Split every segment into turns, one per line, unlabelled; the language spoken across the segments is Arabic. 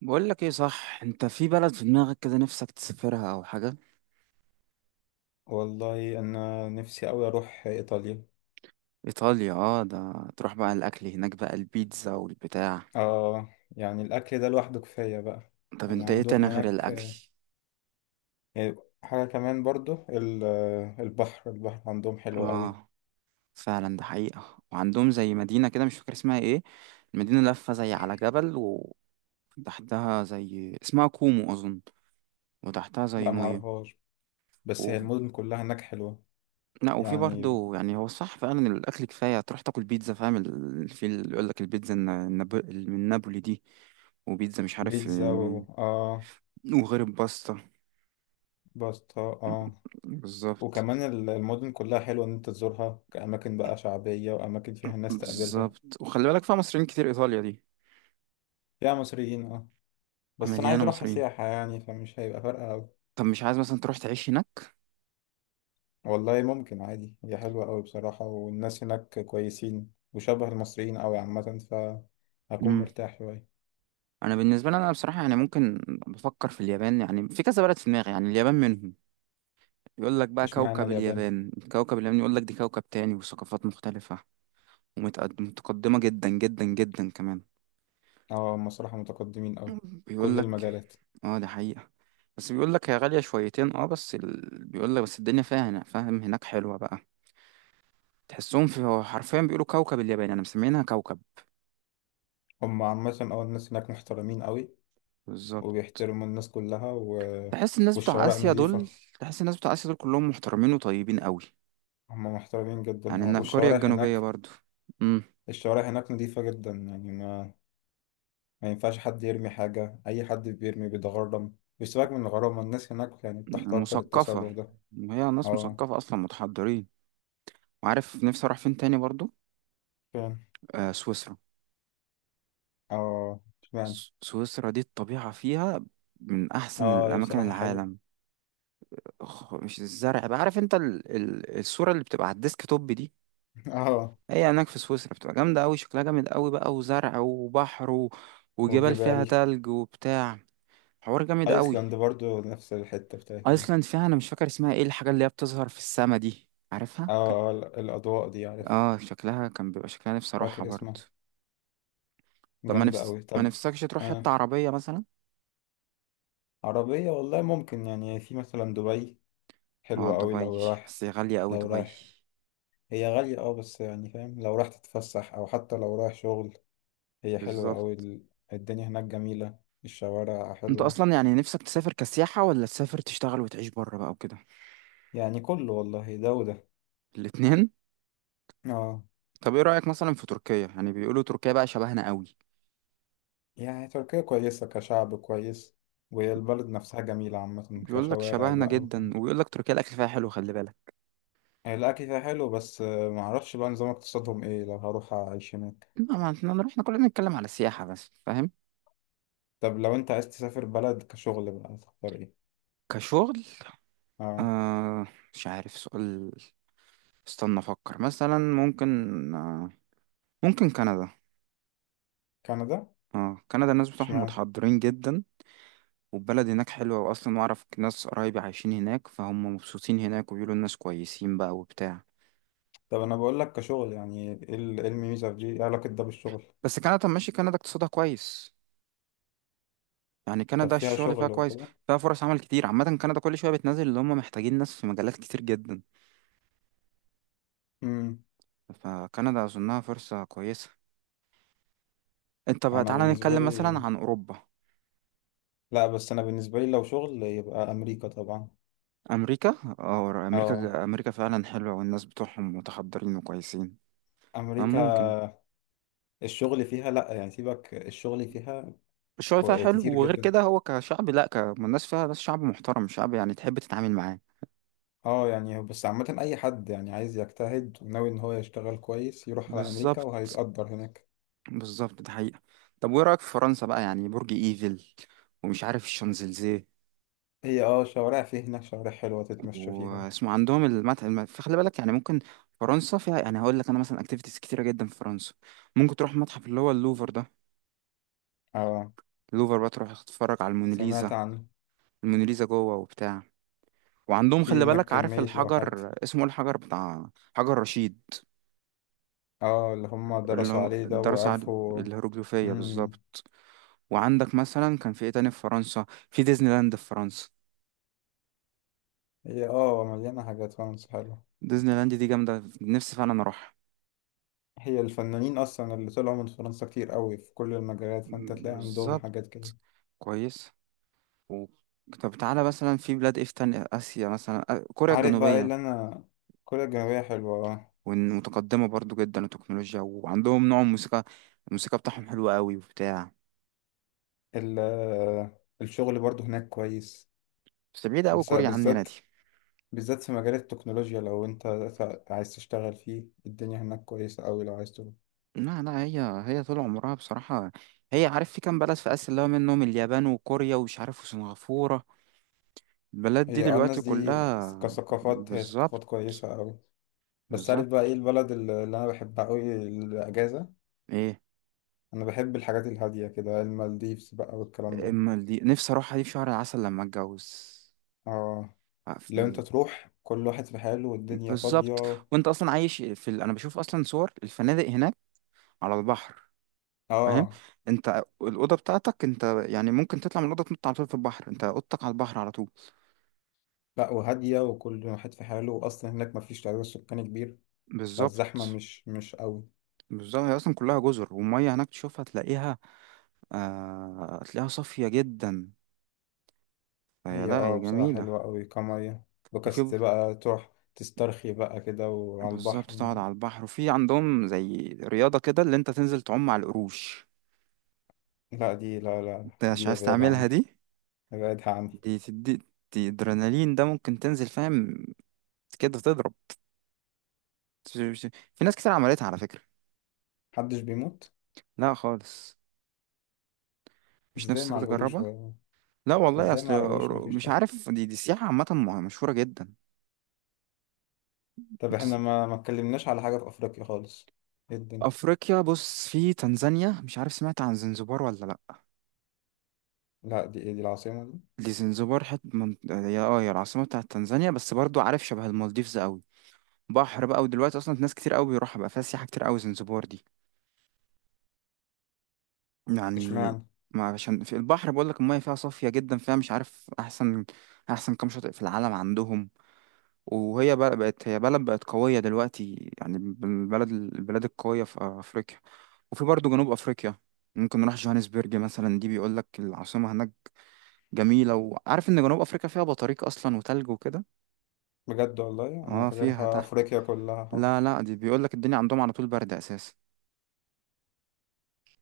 بقول لك ايه؟ صح، انت في بلد في دماغك كده نفسك تسافرها او حاجه؟
والله انا نفسي اوي اروح ايطاليا.
ايطاليا، اه، ده تروح بقى، الاكل هناك بقى البيتزا والبتاع.
اه. يعني الاكل ده لوحده كفايه بقى.
طب
يعني
انت ايه
عندهم
تاني غير
هناك.
الاكل؟
آه، حاجه كمان برضو البحر عندهم حلو قوي.
اه، فعلا ده حقيقه. وعندهم زي مدينه كده مش فاكر اسمها ايه. المدينه لفه زي على جبل، وتحتها زي اسمها كومو اظن، وتحتها زي
لا
ميه.
معرفهاش، بس
و...
هي المدن كلها هناك حلوه.
لا، وفي
يعني
برضه، يعني هو صح، فعلا الاكل كفايه تروح تاكل بيتزا، فاهم في اللي يقول لك البيتزا من نابولي دي، وبيتزا مش عارف،
بيتزا اه.
وغير الباستا.
باستا اه.
بالظبط.
وكمان المدن كلها حلوه ان انت تزورها كاماكن بقى شعبيه واماكن فيها الناس تقابلها.
بالظبط، وخلي بالك فيها مصريين كتير ايطاليا دي،
فيها مصريين اه. بس انا عايز
مليانه
اروحها
مصريين.
سياحه يعني فمش هيبقى فارقه أوي.
طب مش عايز مثلا تروح تعيش هناك؟
والله ممكن عادي، هي حلوة أوي بصراحة والناس هناك كويسين وشبه المصريين أوي عامة. فهكون
امم.
مرتاح شوية.
انا بالنسبه لي، انا بصراحه يعني ممكن. بفكر في اليابان. يعني في كذا بلد في دماغي، يعني اليابان منهم. يقول لك بقى
اشمعنى
كوكب
اليابان؟
اليابان، كوكب اليابان، يقول لك دي كوكب تاني وثقافات مختلفه، ومتقدمه جدا جدا جدا كمان.
اه، هم صراحة متقدمين أوي.
بيقول
كل
لك
المجالات.
اه دي حقيقه. بس بيقول لك هي غاليه شويتين، بس بيقول لك، بس الدنيا فيها، هنا فاهم، هناك حلوه بقى. تحسهم في، هو حرفيا بيقولوا كوكب اليابان، انا مسمينها كوكب.
هم عامة أه الناس هناك محترمين أوي
بالظبط.
وبيحترموا الناس كلها
تحس الناس بتوع
والشوارع
اسيا
نظيفة.
دول، تحس الناس بتوع اسيا دول كلهم محترمين وطيبين قوي.
هم محترمين جدا
يعني
اه.
ان كوريا
والشوارع
الجنوبيه
هناك
برضو. امم.
الشوارع هناك نظيفة جدا. يعني ما ينفعش حد يرمي حاجة. أي حد بيرمي بيتغرم بيسيبك من الغرامة. الناس هناك يعني بتحتقر التصرف
مثقفه.
ده.
وهي ناس
اه
مثقفه اصلا، متحضرين. وعارف نفسي اروح فين تاني برضو؟
فعلا.
آه، سويسرا.
اه. اشمعنى.
سويسرا دي الطبيعه فيها من احسن
اه هي
الاماكن
بصراحة حلو.
العالم. مش الزرع بقى؟ عارف انت الصوره اللي بتبقى على الديسك توب دي؟
اه.
هي هناك في سويسرا بتبقى جامدة أوي، شكلها جامد أوي بقى، وزرع وبحر وجبال فيها
والجبال.
تلج وبتاع. حوار جامد أوي.
ايسلاند برضو نفس الحتة بتاعتها دي.
أيسلاند فيها، أنا مش فاكر اسمها إيه، الحاجة اللي هي بتظهر في السما دي عارفها؟
اه اه الاضواء دي عارفها.
آه، شكلها كان بيبقى شكلها، نفسي أروحها
فاكر
برضه.
اسمها.
طب
جامدة اوي
ما
طب.
نفسكش تروح
آه.
حتة عربية مثلا؟
عربية والله ممكن. يعني في مثلا دبي
اه
حلوة اوي لو
دبي،
رايح.
بس هي غالية أوي
لو
دبي.
رايح هي غالية اه، بس يعني فاهم لو رايح تتفسح او حتى لو رايح شغل هي حلوة اوي.
بالظبط.
الدنيا هناك جميلة. الشوارع
أنت
حلوة.
أصلا يعني نفسك تسافر كسياحة، ولا تسافر تشتغل وتعيش بره بقى وكده؟
يعني كله والله ده وده.
الاتنين؟
اه.
طب إيه رأيك مثلا في تركيا؟ يعني بيقولوا تركيا بقى شبهنا أوي.
يعني تركيا كويسة كشعب كويس. والبلد نفسها جميلة عامة
بيقول لك
كشوارع
شبهنا
بقى
جدا،
وكده.
وبيقول لك تركيا الاكل فيها حلو، خلي بالك.
يعني الأكل فيها حلو، بس معرفش بقى نظام اقتصادهم إيه لو هروح أعيش هناك.
ما احنا نروح، احنا كلنا نتكلم على السياحه بس، فاهم.
طب لو أنت عايز تسافر بلد كشغل بقى تختار إيه؟
كشغل.
آه.
آه. مش عارف، سؤال. استنى افكر، مثلا ممكن. آه. ممكن كندا.
كندا؟
اه كندا الناس بتوعهم
اشمعنى؟
متحضرين جدا. والبلد هناك حلوه، واصلا واعرف ناس قرايبي عايشين هناك، فهم مبسوطين هناك، وبيقولوا الناس كويسين بقى وبتاع.
طب أنا بقول لك كشغل، يعني إيه إيه الميزة في دي؟ إيه علاقة ده بالشغل؟
بس كندا، طب ماشي، كندا اقتصادها كويس. يعني
طب
كندا
فيها
الشغل فيها
شغل
كويس.
وكده؟
فيها فرص عمل كتير. عامة كندا كل شوية بتنزل اللي هم محتاجين ناس في مجالات كتير جدا.
أمم.
فكندا أظنها فرصة كويسة. انت بقى
أنا
تعالى
بالنسبة
نتكلم مثلا
لي.
عن أوروبا.
لأ، بس أنا بالنسبة لي لو شغل يبقى أمريكا طبعا.
أمريكا، أو
آه.
أمريكا، أمريكا فعلا حلوة، والناس بتوعهم متحضرين وكويسين.
أمريكا.
فممكن.
الشغل فيها لأ، يعني سيبك الشغل فيها.
الشغل فيها حلو،
كتير
وغير
جدا.
كده هو كشعب، لأ، الناس فيها ناس، شعب محترم، شعب يعني تحب تتعامل معاه.
اه يعني بس عامة أي حد يعني عايز يجتهد وناوي إن هو يشتغل كويس يروح على أمريكا
بالظبط.
وهيتقدر هناك.
بالظبط ده حقيقة. طب وإيه رأيك في فرنسا بقى؟ يعني برج إيفل، ومش عارف الشانزليزيه،
هي اه شوارع في هناك، شوارع حلوة تتمشى فيها.
واسمه عندهم المتحف، فخلي بالك يعني ممكن. فرنسا فيها، يعني هقول لك أنا مثلا، أكتيفيتيز كتيرة جدا في فرنسا. ممكن تروح متحف اللي هو اللوفر ده.
اه
اللوفر بقى تروح تتفرج على الموناليزا.
سمعت عنه.
الموناليزا جوه وبتاع. وعندهم
في
خلي
هناك
بالك، عارف
كمية لوحات.
الحجر اسمه ايه، الحجر بتاع حجر رشيد؟
اه اللي هم
اللي
درسوا
هو
عليه ده
الدراسة على
وعرفوا.
الهيروغليفية
مم.
بالظبط. وعندك مثلا كان في ايه تاني في فرنسا؟ في ديزني لاند في فرنسا.
هي اه مليانة حاجات، فرنسا حلوة.
ديزني لاند دي جامدة، نفسي فعلا اروحها.
هي الفنانين أصلا اللي طلعوا من فرنسا كتير قوي في كل المجالات، فأنت تلاقي عندهم
بالظبط.
حاجات كده.
كويس. و... طب تعالى مثلا في بلاد ايه في تاني، آسيا مثلا، كوريا
عارف بقى إيه
الجنوبية.
اللي أنا. كوريا الجنوبية حلوة.
متقدمة برضو جدا التكنولوجيا، وعندهم نوع موسيقى، الموسيقى بتاعهم حلوة قوي وبتاع.
الشغل برضو هناك كويس.
بس بعيدة أوي كوريا عننا
بالذات،
دي.
بالذات في مجال التكنولوجيا لو انت عايز تشتغل فيه الدنيا هناك كويسة أوي لو عايز تروح.
لا لا، هي طول عمرها بصراحة. هي عارف في كام بلد في آسيا اللي هو منهم اليابان وكوريا ومش عارف وسنغافورة، البلد دي
هي اه الناس
دلوقتي
دي
كلها.
كثقافات، هي
بالظبط.
ثقافات كويسة أوي. بس عارف بقى ايه
بالظبط
البلد اللي أنا بحبها أوي، الأجازة.
ايه.
أنا بحب الحاجات الهادية كده، المالديفز بقى والكلام ده.
اما دي نفسي اروحها دي في شهر العسل لما اتجوز.
اه
ع-
لو
في-
انت تروح كل واحد في حاله والدنيا
بالظبط.
فاضية.
وانت اصلا عايش في انا بشوف اصلا صور الفنادق هناك على البحر، فاهم.
اه.
انت الاوضه بتاعتك انت، يعني ممكن تطلع من الاوضه تنط على طول في البحر، انت اوضتك على البحر على طول.
لا، وهادية وكل واحد في حاله وأصلا هناك مفيش تعداد سكاني كبير. فالزحمة
بالظبط.
مش قوي.
بالظبط، هي اصلا كلها جزر، والميه هناك تشوفها تلاقيها، آه، تلاقيها صافيه جدا. فهي
هي
لا،
اه
هي
بصراحة
جميله.
حلوة قوي كمية.
وفي
بكست
ب-
بقى تروح تسترخي بقى كده وعلى
بالظبط،
البحر.
تقعد على البحر، وفي عندهم زي رياضه كده اللي انت تنزل تعوم على القروش.
لا دي، لا لا
انت مش
دي
عايز
ابعدها
تعملها
عني.
دي؟
ابعدها عني.
دي تدي، دي ادرينالين ده، ممكن تنزل فاهم كده تضرب. في ناس كتير عملتها على فكره.
محدش بيموت.
لا خالص. مش
ازاي
نفسك
مع القروش
تجربها؟
و...
لا والله
ازاي
اصل.
مع القروش مفيش
مش
خطر.
عارف، دي سياحه عامه مشهوره جدا.
طب احنا ما اتكلمناش على حاجة في أفريقيا خالص. ايه الدنيا.
افريقيا بص، في تنزانيا، مش عارف سمعت عن زنزبار ولا لا؟
لا دي ايه، دي العاصمة دي.
دي زنزبار، هي العاصمه بتاعت تنزانيا، بس برضو عارف شبه المالديفز قوي، بحر بقى. ودلوقتي اصلا ناس كتير قوي بيروحها بقى، فيها سياحه كتير قوي زنزبار دي. يعني،
اشمعنى.
ما عشان في البحر بقول لك، الميه فيها صافيه جدا، فيها مش عارف احسن، احسن كام شاطئ في العالم عندهم. وهي بقى بقت، هي بلد بقت قويه دلوقتي، يعني من البلاد القويه في افريقيا. وفي برضو جنوب افريقيا، ممكن نروح جوهانسبرج مثلا، دي بيقول لك العاصمه هناك جميلة. وعارف ان جنوب افريقيا فيها بطاريق اصلا وتلج وكده.
بجد، والله أنا
اه فيها
فاكرها
تحت.
أفريقيا كلها حر.
لا لا، دي بيقول لك الدنيا عندهم على طول برد اساسا،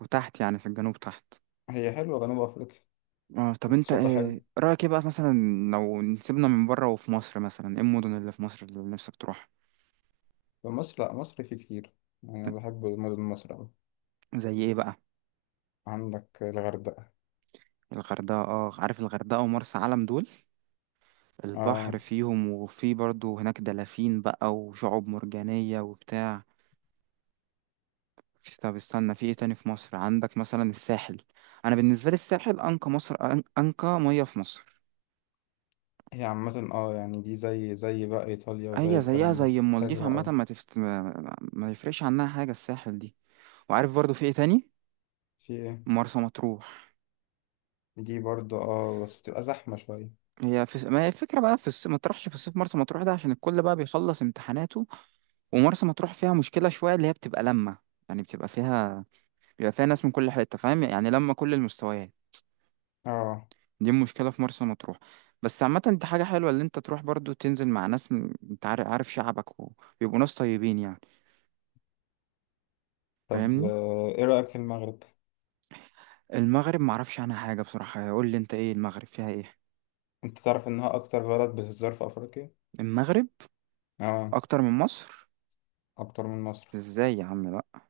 وتحت يعني في الجنوب تحت.
هي حلوة جنوب أفريقيا.
اه، طب انت
اقتصاد ده
ايه
حلو.
رأيك، ايه بقى مثلا لو نسيبنا من بره، وفي مصر مثلا ايه المدن اللي في مصر اللي نفسك تروح؟
في مصر لا، مصر فيه كتير. يعني انا بحب مدن مصر أوي.
زي ايه بقى؟
عندك الغردقة.
الغردقة، اه عارف الغردقة ومرسى علم دول، البحر
اه
فيهم، وفي برضو هناك دلافين بقى، وشعاب مرجانية وبتاع. طب استنى، في ايه تاني في مصر؟ عندك مثلا الساحل. انا بالنسبه لي الساحل انقى مصر، انقى ميه في مصر.
هي عامة اه، يعني دي زي بقى ايطاليا وزي
هي زيها
الكلام ده
زي المالديف
حلوة
عامه،
أوي.
ما تفت... ما ما يفرقش عنها حاجه الساحل دي. وعارف برضو في ايه تاني؟
في ايه.
مرسى مطروح.
دي برضه اه، بس تبقى زحمة شوية.
ما هي الفكره بقى، ما تروحش في الصيف مرسى مطروح ده عشان الكل بقى بيخلص امتحاناته. ومرسى مطروح فيها مشكله شويه، اللي هي بتبقى لما، يعني بتبقى فيها، بيبقى فيها ناس من كل حته، فاهم، يعني لما كل المستويات.
اه.
دي مشكلة في مرسى مطروح. بس عامة دي حاجة حلوة اللي انت تروح برضو تنزل مع ناس، انت عارف شعبك، وبيبقوا ناس طيبين يعني.
طب
فاهمني.
ايه رأيك في المغرب؟
المغرب معرفش عنها حاجة بصراحة، قول لي انت ايه المغرب فيها ايه؟
انت تعرف انها اكتر بلد بتتزار في افريقيا.
المغرب
اه
اكتر من مصر؟
اكتر من مصر.
ازاي يا عم، لا.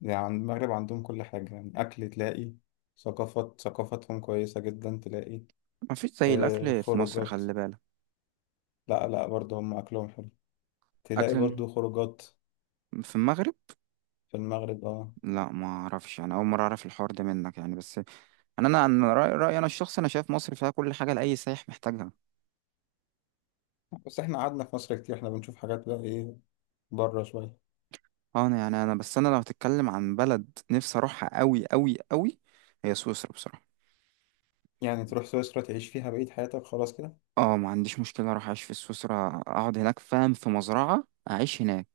يعني المغرب عندهم كل حاجة، يعني اكل تلاقي، ثقافات، ثقافتهم كويسة جدا تلاقي.
مفيش زي
آه
الاكل في مصر
خروجات.
خلي بالك.
لا لا، برضه هم أكلهم حلو. تلاقي
اكل الم-
برضو خروجات.
في المغرب.
في المغرب اه.
لا ما اعرفش، انا اول مرة اعرف الحوار ده منك يعني. بس انا انا أنا رأيي انا الشخصي، انا شايف مصر فيها كل حاجة لاي سايح محتاجها.
بس احنا قعدنا في مصر كتير، احنا بنشوف حاجات بقى، ايه، بره شوية.
اه انا يعني، انا بس، انا لو هتتكلم عن بلد نفسي اروحها قوي قوي قوي، هي سويسرا بصراحه.
يعني تروح سويسرا تعيش فيها بقية حياتك خلاص كده.
اه، ما عنديش مشكله اروح اعيش في سويسرا، اقعد هناك فاهم في مزرعه، اعيش هناك.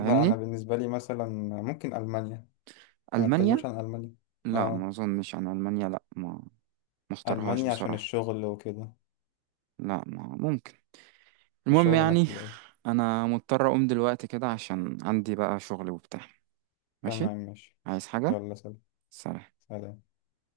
لا، انا بالنسبة لي مثلا ممكن ألمانيا. أنا ما اتكلمش
المانيا.
عن ألمانيا.
لا
اه.
ما اظنش عن المانيا، لا، ما اختارهاش
ألمانيا عشان
بصراحه.
الشغل وكده.
لا، ما ممكن. المهم
الشغل هناك
يعني
حلو أوي.
انا مضطر اقوم دلوقتي كده عشان عندي بقى شغل وبتاع. ماشي.
تمام ماشي.
عايز حاجه؟
يلا سلام.
سلام.
سلام.